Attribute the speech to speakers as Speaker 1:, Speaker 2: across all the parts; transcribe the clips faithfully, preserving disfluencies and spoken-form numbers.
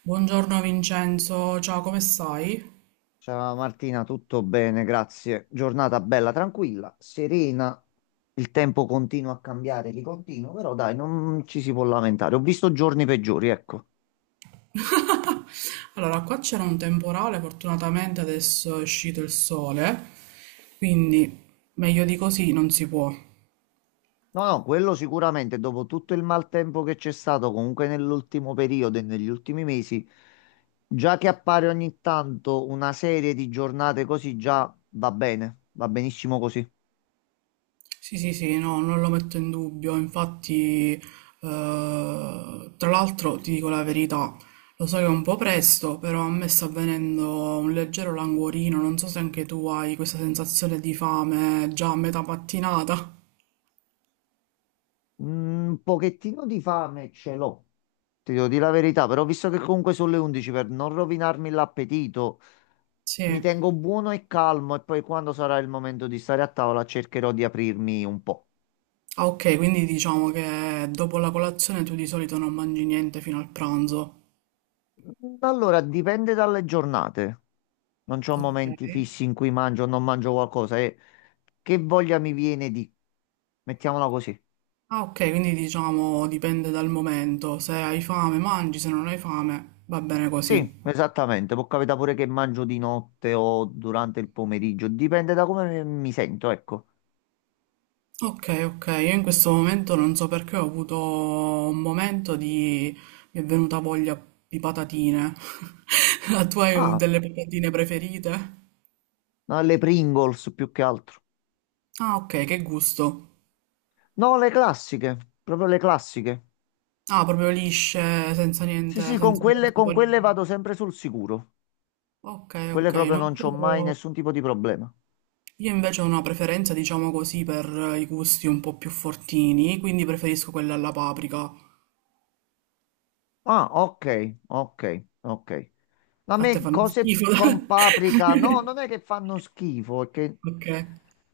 Speaker 1: Buongiorno Vincenzo, ciao, come stai?
Speaker 2: Ciao Martina, tutto bene, grazie. Giornata bella, tranquilla, serena. Il tempo continua a cambiare di continuo, però dai, non ci si può lamentare. Ho visto giorni peggiori, ecco.
Speaker 1: Allora, qua c'era un temporale, fortunatamente adesso è uscito il sole, quindi meglio di così non si può.
Speaker 2: No, no, quello sicuramente, dopo tutto il maltempo che c'è stato comunque nell'ultimo periodo e negli ultimi mesi, già che appare ogni tanto una serie di giornate così, già va bene, va benissimo così.
Speaker 1: Sì, sì, sì, no, non lo metto in dubbio, infatti, eh, tra l'altro ti dico la verità, lo so che è un po' presto, però a me sta avvenendo un leggero languorino, non so se anche tu hai questa sensazione di fame già a metà mattinata.
Speaker 2: Un pochettino di fame ce l'ho. Ti devo dire la verità, però visto che comunque sono le undici per non rovinarmi l'appetito,
Speaker 1: Sì.
Speaker 2: mi tengo buono e calmo e poi quando sarà il momento di stare a tavola cercherò di aprirmi un po'.
Speaker 1: Ah, ok, quindi diciamo che dopo la colazione tu di solito non mangi niente fino al pranzo.
Speaker 2: Allora, dipende dalle giornate. Non c'ho
Speaker 1: Ok.
Speaker 2: momenti fissi in cui mangio o non mangio qualcosa e che voglia mi viene di... Mettiamola così.
Speaker 1: Ah, ok, quindi diciamo dipende dal momento. Se hai fame mangi, se non hai fame va bene così.
Speaker 2: Sì, esattamente, può capitare pure che mangio di notte o durante il pomeriggio, dipende da come mi mi sento, ecco.
Speaker 1: Ok, ok, io in questo momento non so perché ho avuto un momento di... mi è venuta voglia di patatine. La tua è
Speaker 2: Ah,
Speaker 1: delle patatine preferite?
Speaker 2: alle Pringles più che altro.
Speaker 1: Ah, ok, che gusto.
Speaker 2: No, le classiche, proprio le classiche.
Speaker 1: Ah, proprio lisce, senza
Speaker 2: Sì,
Speaker 1: niente,
Speaker 2: sì, con
Speaker 1: senza
Speaker 2: quelle,
Speaker 1: queste
Speaker 2: con
Speaker 1: cose.
Speaker 2: quelle vado sempre sul sicuro.
Speaker 1: Ok,
Speaker 2: Quelle
Speaker 1: ok,
Speaker 2: proprio
Speaker 1: no,
Speaker 2: non c'ho mai
Speaker 1: io,
Speaker 2: nessun tipo di problema.
Speaker 1: io invece ho una preferenza, diciamo così, per eh, i gusti un po' più fortini, quindi preferisco quella alla paprika.
Speaker 2: Ah, ok, ok, ok. A
Speaker 1: A te
Speaker 2: me
Speaker 1: fanno
Speaker 2: cose
Speaker 1: schifo.
Speaker 2: con paprika, no, non è che fanno schifo, è che
Speaker 1: Ok.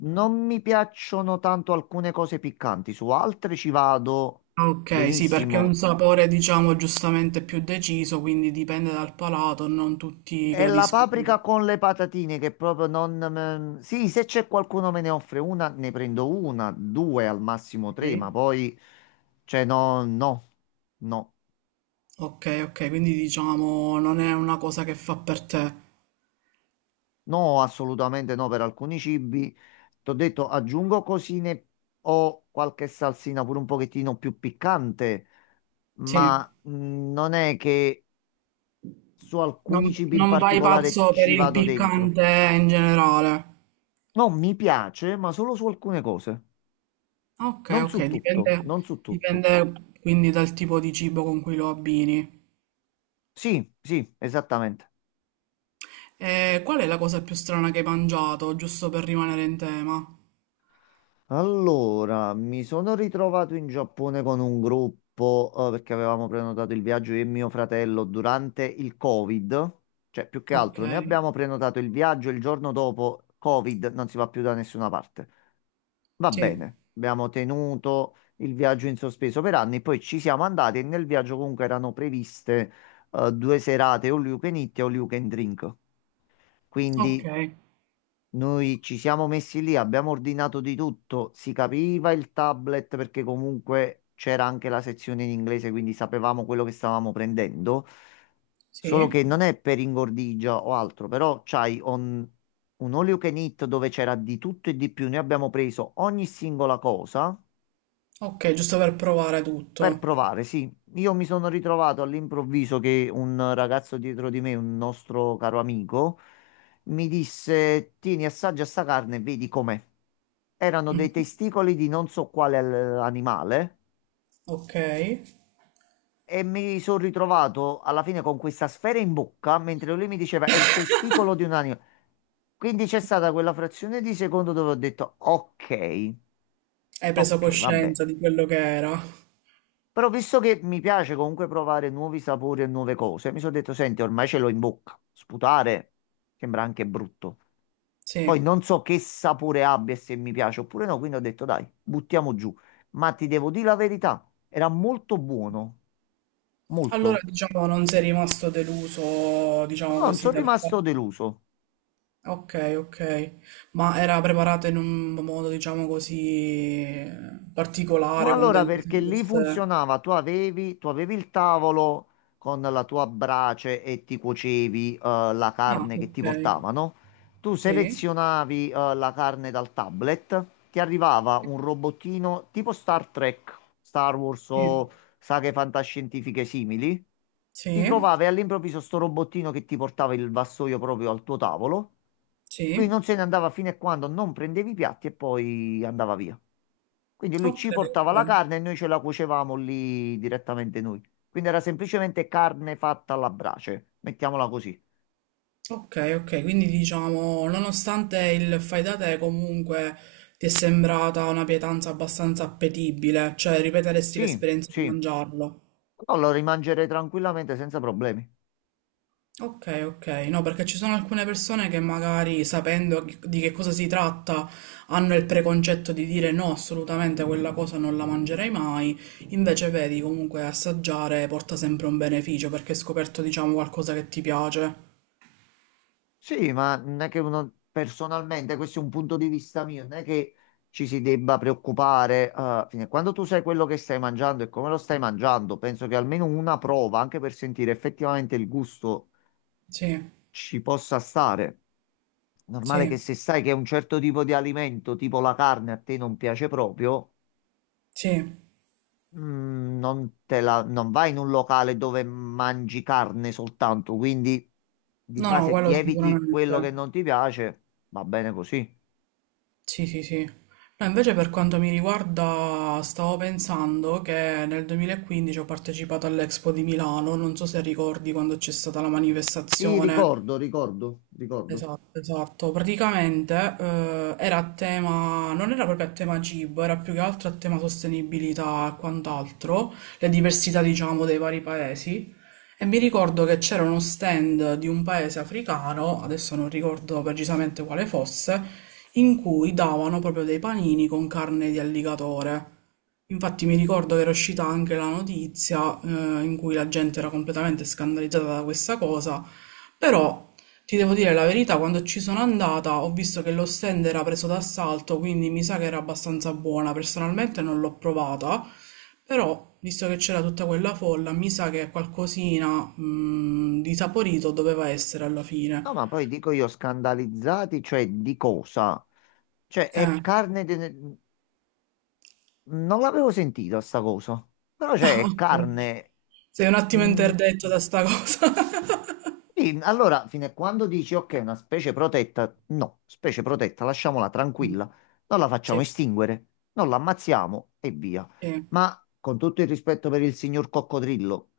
Speaker 2: non mi piacciono tanto alcune cose piccanti, su altre ci vado
Speaker 1: Ah, ok, sì, perché è un
Speaker 2: benissimo.
Speaker 1: sapore, diciamo, giustamente più deciso, quindi dipende dal palato, non tutti
Speaker 2: È la
Speaker 1: gradiscono.
Speaker 2: paprika con le patatine che proprio non me- Sì, se c'è qualcuno me ne offre una, ne prendo una, due al massimo
Speaker 1: Ok,
Speaker 2: tre, ma poi... Cioè, no, no, no,
Speaker 1: ok, ok, quindi diciamo non è una cosa che fa per te.
Speaker 2: no, assolutamente no per alcuni cibi. Ti ho detto, aggiungo cosine o qualche salsina pure un pochettino più piccante,
Speaker 1: Sì,
Speaker 2: ma mh, non è che su alcuni
Speaker 1: non,
Speaker 2: cibi in
Speaker 1: non vai
Speaker 2: particolare
Speaker 1: pazzo per
Speaker 2: ci
Speaker 1: il
Speaker 2: vado dentro.
Speaker 1: piccante in generale.
Speaker 2: No, mi piace, ma solo su alcune cose,
Speaker 1: Okay,
Speaker 2: non su
Speaker 1: okay, dipende,
Speaker 2: tutto, non su tutto.
Speaker 1: dipende quindi dal tipo di cibo con cui lo abbini.
Speaker 2: Sì, sì, esattamente.
Speaker 1: E qual è la cosa più strana che hai mangiato, giusto per rimanere in tema?
Speaker 2: Allora, mi sono ritrovato in Giappone con un gruppo, eh, perché avevamo prenotato il viaggio io e mio fratello durante il Covid. Cioè, più che
Speaker 1: Ok,
Speaker 2: altro, noi abbiamo prenotato il viaggio e il giorno dopo Covid, non si va più da nessuna parte. Va
Speaker 1: sì,
Speaker 2: bene, abbiamo tenuto il viaggio in sospeso per anni, poi ci siamo andati e nel viaggio comunque erano previste eh, due serate all you can eat e all you can drink.
Speaker 1: ok,
Speaker 2: Quindi noi ci siamo messi lì, abbiamo ordinato di tutto, si capiva il tablet perché comunque c'era anche la sezione in inglese, quindi sapevamo quello che stavamo prendendo. Solo
Speaker 1: sì,
Speaker 2: che non è per ingordigia o altro, però c'hai on- un all you can eat dove c'era di tutto e di più. Noi abbiamo preso ogni singola cosa
Speaker 1: ok, giusto per provare
Speaker 2: per
Speaker 1: tutto.
Speaker 2: provare, sì. Io mi sono ritrovato all'improvviso che un ragazzo dietro di me, un nostro caro amico, mi disse: Tieni, assaggia sta carne e vedi com'è. Erano dei testicoli di non so quale eh, animale,
Speaker 1: Ok, hai
Speaker 2: e mi sono ritrovato alla fine con questa sfera in bocca mentre lui mi diceva è il testicolo di un animale. Quindi c'è stata quella frazione di secondo dove ho detto ok,
Speaker 1: preso
Speaker 2: ok, va bene.
Speaker 1: coscienza di quello che era.
Speaker 2: Però visto che mi piace comunque provare nuovi sapori e nuove cose, mi sono detto, senti, ormai ce l'ho in bocca. Sputare sembra anche brutto. Poi
Speaker 1: Sì,
Speaker 2: non so che sapore abbia e se mi piace oppure no, quindi ho detto dai, buttiamo giù. Ma ti devo dire la verità, era molto buono,
Speaker 1: allora
Speaker 2: molto.
Speaker 1: diciamo non sei rimasto deluso, diciamo
Speaker 2: Però non
Speaker 1: così,
Speaker 2: sono
Speaker 1: dal
Speaker 2: rimasto
Speaker 1: fatto.
Speaker 2: deluso.
Speaker 1: Ok, ok. Ma era preparata in un modo, diciamo così, eh,
Speaker 2: No,
Speaker 1: particolare, con
Speaker 2: allora
Speaker 1: delle
Speaker 2: perché lì
Speaker 1: salse.
Speaker 2: funzionava, tu avevi, tu avevi il tavolo con la tua brace e ti cuocevi eh, la
Speaker 1: Ah,
Speaker 2: carne che ti
Speaker 1: ok.
Speaker 2: portavano, tu
Speaker 1: Sì,
Speaker 2: selezionavi eh, la carne dal tablet, ti arrivava un robottino tipo Star Trek, Star Wars
Speaker 1: sì,
Speaker 2: o saghe fantascientifiche simili, ti
Speaker 1: sì,
Speaker 2: trovavi all'improvviso sto robottino che ti portava il vassoio proprio al tuo tavolo, lui
Speaker 1: sì.
Speaker 2: non se ne andava fino a quando non prendevi i piatti e poi andava via. Quindi lui
Speaker 1: Ok,
Speaker 2: ci portava
Speaker 1: ok.
Speaker 2: la carne e noi ce la cuocevamo lì direttamente noi. Quindi era semplicemente carne fatta alla brace, mettiamola così.
Speaker 1: Ok, ok. Quindi diciamo, nonostante il fai da te, comunque ti è sembrata una pietanza abbastanza appetibile, cioè ripeteresti
Speaker 2: Sì,
Speaker 1: l'esperienza di
Speaker 2: sì,
Speaker 1: mangiarlo.
Speaker 2: però lo rimangerei tranquillamente senza problemi.
Speaker 1: Ok, ok, no, perché ci sono alcune persone che magari sapendo chi- di che cosa si tratta hanno il preconcetto di dire no, assolutamente quella cosa non la mangerei mai, invece vedi comunque assaggiare porta sempre un beneficio perché hai scoperto diciamo qualcosa che ti piace.
Speaker 2: Sì, ma non è che uno personalmente, questo è un punto di vista mio, non è che ci si debba preoccupare. Eh, fine- quando tu sai quello che stai mangiando e come lo stai mangiando, penso che almeno una prova, anche per sentire effettivamente il gusto,
Speaker 1: Sì,
Speaker 2: ci possa stare. Normale che
Speaker 1: sì,
Speaker 2: se sai che un certo tipo di alimento, tipo la carne, a te non piace proprio,
Speaker 1: sì,
Speaker 2: mm, non te la- non vai in un locale dove mangi carne soltanto. Quindi di
Speaker 1: no, no,
Speaker 2: base ti
Speaker 1: quello
Speaker 2: eviti
Speaker 1: sicuramente.
Speaker 2: quello che non ti piace, va bene così.
Speaker 1: Sì, sì, sì. No, invece per quanto mi riguarda, stavo pensando che nel duemilaquindici ho partecipato all'Expo di Milano, non so se ricordi quando c'è stata la
Speaker 2: Sì,
Speaker 1: manifestazione.
Speaker 2: ricordo, ricordo, ricordo.
Speaker 1: Esatto, esatto. Praticamente eh, era a tema, non era proprio a tema cibo, era più che altro a tema sostenibilità e quant'altro, le diversità, diciamo, dei vari paesi. E mi ricordo che c'era uno stand di un paese africano, adesso non ricordo precisamente quale fosse, in cui davano proprio dei panini con carne di alligatore. Infatti mi ricordo che era uscita anche la notizia eh, in cui la gente era completamente scandalizzata da questa cosa. Però ti devo dire la verità, quando ci sono andata ho visto che lo stand era preso d'assalto, quindi mi sa che era abbastanza buona. Personalmente non l'ho provata, però visto che c'era tutta quella folla, mi sa che qualcosina, mm, di saporito doveva essere alla
Speaker 2: No,
Speaker 1: fine.
Speaker 2: ma poi dico io scandalizzati, cioè di cosa? Cioè è
Speaker 1: Eh.
Speaker 2: carne. de- Non l'avevo sentita sta cosa. Però c'è carne.
Speaker 1: Sei un attimo
Speaker 2: Mm,
Speaker 1: interdetto da sta cosa.
Speaker 2: sì, allora, fino a quando dici ok, una specie protetta, no, specie protetta, lasciamola tranquilla, non la facciamo
Speaker 1: Sì,
Speaker 2: estinguere, non la ammazziamo e via.
Speaker 1: sì,
Speaker 2: Ma con tutto il rispetto per il signor coccodrillo,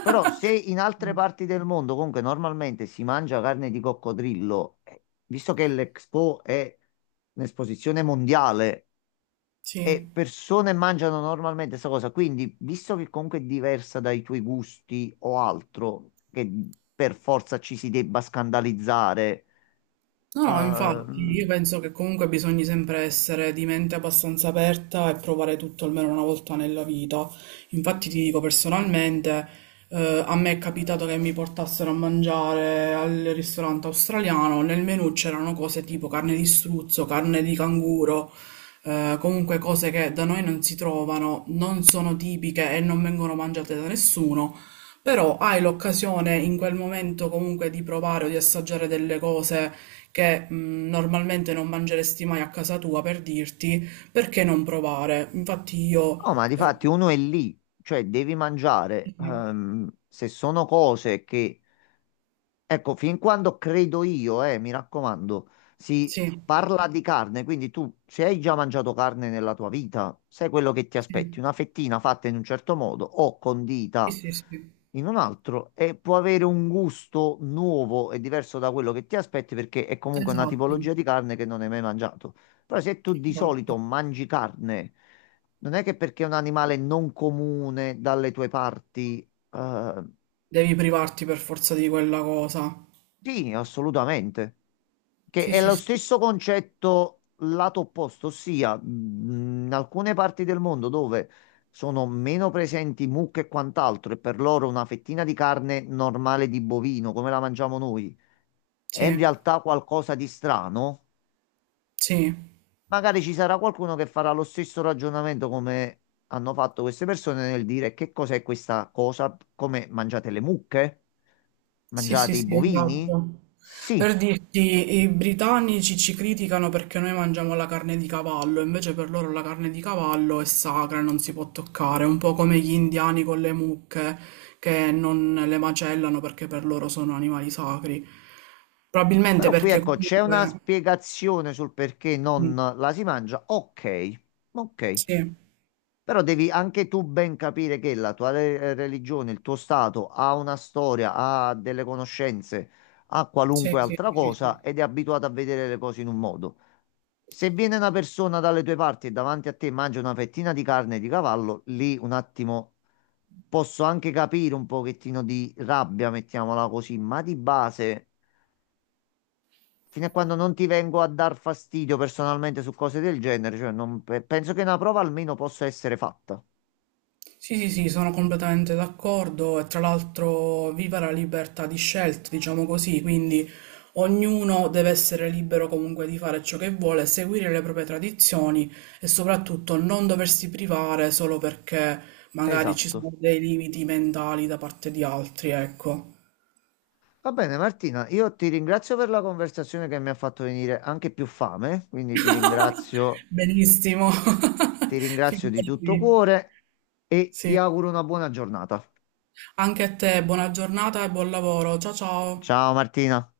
Speaker 2: però se in altre parti del mondo comunque normalmente si mangia carne di coccodrillo, eh, visto che l'Expo è un'esposizione mondiale
Speaker 1: sì.
Speaker 2: e persone mangiano normalmente questa cosa. Quindi, visto che comunque è diversa dai tuoi gusti o altro, che per forza ci si debba scandalizzare?
Speaker 1: No, no, infatti,
Speaker 2: ehm,
Speaker 1: io penso che comunque bisogna sempre essere di mente abbastanza aperta e provare tutto almeno una volta nella vita. Infatti ti dico personalmente, eh, a me è capitato che mi portassero a mangiare al ristorante australiano, nel menù c'erano cose tipo carne di struzzo, carne di canguro, eh, comunque cose che da noi non si trovano, non sono tipiche e non vengono mangiate da nessuno. Però hai l'occasione in quel momento comunque di provare o di assaggiare delle cose che, mh, normalmente non mangeresti mai a casa tua, per dirti perché non provare. Infatti io,
Speaker 2: no, ma di
Speaker 1: eh,
Speaker 2: fatti uno è lì, cioè devi mangiare.
Speaker 1: sì,
Speaker 2: Ehm, se sono cose che ecco, fin quando credo io, eh, mi raccomando, si parla di carne, quindi tu se hai già mangiato carne nella tua vita, sai quello che ti aspetti,
Speaker 1: sì,
Speaker 2: una fettina fatta in un certo modo o
Speaker 1: sì,
Speaker 2: condita
Speaker 1: sì, sì,
Speaker 2: in un altro, e può avere un gusto nuovo e diverso da quello che ti aspetti perché è comunque una
Speaker 1: esatto,
Speaker 2: tipologia di carne che non hai mai mangiato. Però se tu di
Speaker 1: esatto.
Speaker 2: solito mangi carne, non è che perché è un animale non comune dalle tue parti eh,
Speaker 1: Devi privarti per forza di quella cosa.
Speaker 2: sì, assolutamente. Che
Speaker 1: Sì,
Speaker 2: è
Speaker 1: sì,
Speaker 2: lo
Speaker 1: sì,
Speaker 2: stesso concetto lato opposto, ossia mh, in alcune parti del mondo dove sono meno presenti mucche e quant'altro, e per loro una fettina di carne normale di bovino, come la mangiamo noi, è in
Speaker 1: sì,
Speaker 2: realtà qualcosa di strano.
Speaker 1: sì.
Speaker 2: Magari ci sarà qualcuno che farà lo stesso ragionamento come hanno fatto queste persone nel dire che cos'è questa cosa, come mangiate le mucche?
Speaker 1: Sì, sì,
Speaker 2: Mangiate i
Speaker 1: sì,
Speaker 2: bovini?
Speaker 1: esatto.
Speaker 2: Sì.
Speaker 1: Per dirti, i britannici ci criticano perché noi mangiamo la carne di cavallo, invece per loro la carne di cavallo è sacra, e non si può toccare, un po' come gli indiani con le mucche che non le macellano perché per loro sono animali sacri. Probabilmente
Speaker 2: Però qui
Speaker 1: perché
Speaker 2: ecco, c'è una
Speaker 1: comunque...
Speaker 2: spiegazione sul perché non
Speaker 1: Mm,
Speaker 2: la si mangia. Ok, ok.
Speaker 1: Sì,
Speaker 2: Però devi anche tu ben capire che la tua re- eh, religione, il tuo stato ha una storia, ha delle conoscenze, ha
Speaker 1: sì,
Speaker 2: qualunque
Speaker 1: sì,
Speaker 2: altra
Speaker 1: sì, sì.
Speaker 2: cosa ed è abituato a vedere le cose in un modo. Se viene una persona dalle tue parti e davanti a te mangia una fettina di carne di cavallo, lì un attimo posso anche capire un pochettino di rabbia, mettiamola così, ma di base fino a quando non ti vengo a dar fastidio personalmente su cose del genere, cioè non pe- penso che una prova almeno possa essere fatta.
Speaker 1: Sì, sì, sì, sono completamente d'accordo e tra l'altro viva la libertà di scelta, diciamo così, quindi ognuno deve essere libero comunque di fare ciò che vuole, seguire le proprie tradizioni e soprattutto non doversi privare solo perché magari ci
Speaker 2: Esatto.
Speaker 1: sono dei limiti mentali da parte di altri, ecco.
Speaker 2: Va bene, Martina, io ti ringrazio per la conversazione che mi ha fatto venire anche più fame, quindi ti ringrazio,
Speaker 1: Benissimo,
Speaker 2: ti ringrazio di tutto
Speaker 1: figurati.
Speaker 2: cuore e ti
Speaker 1: Sì.
Speaker 2: auguro una buona giornata.
Speaker 1: Anche a te, buona giornata e buon lavoro. Ciao ciao.
Speaker 2: Ciao Martina.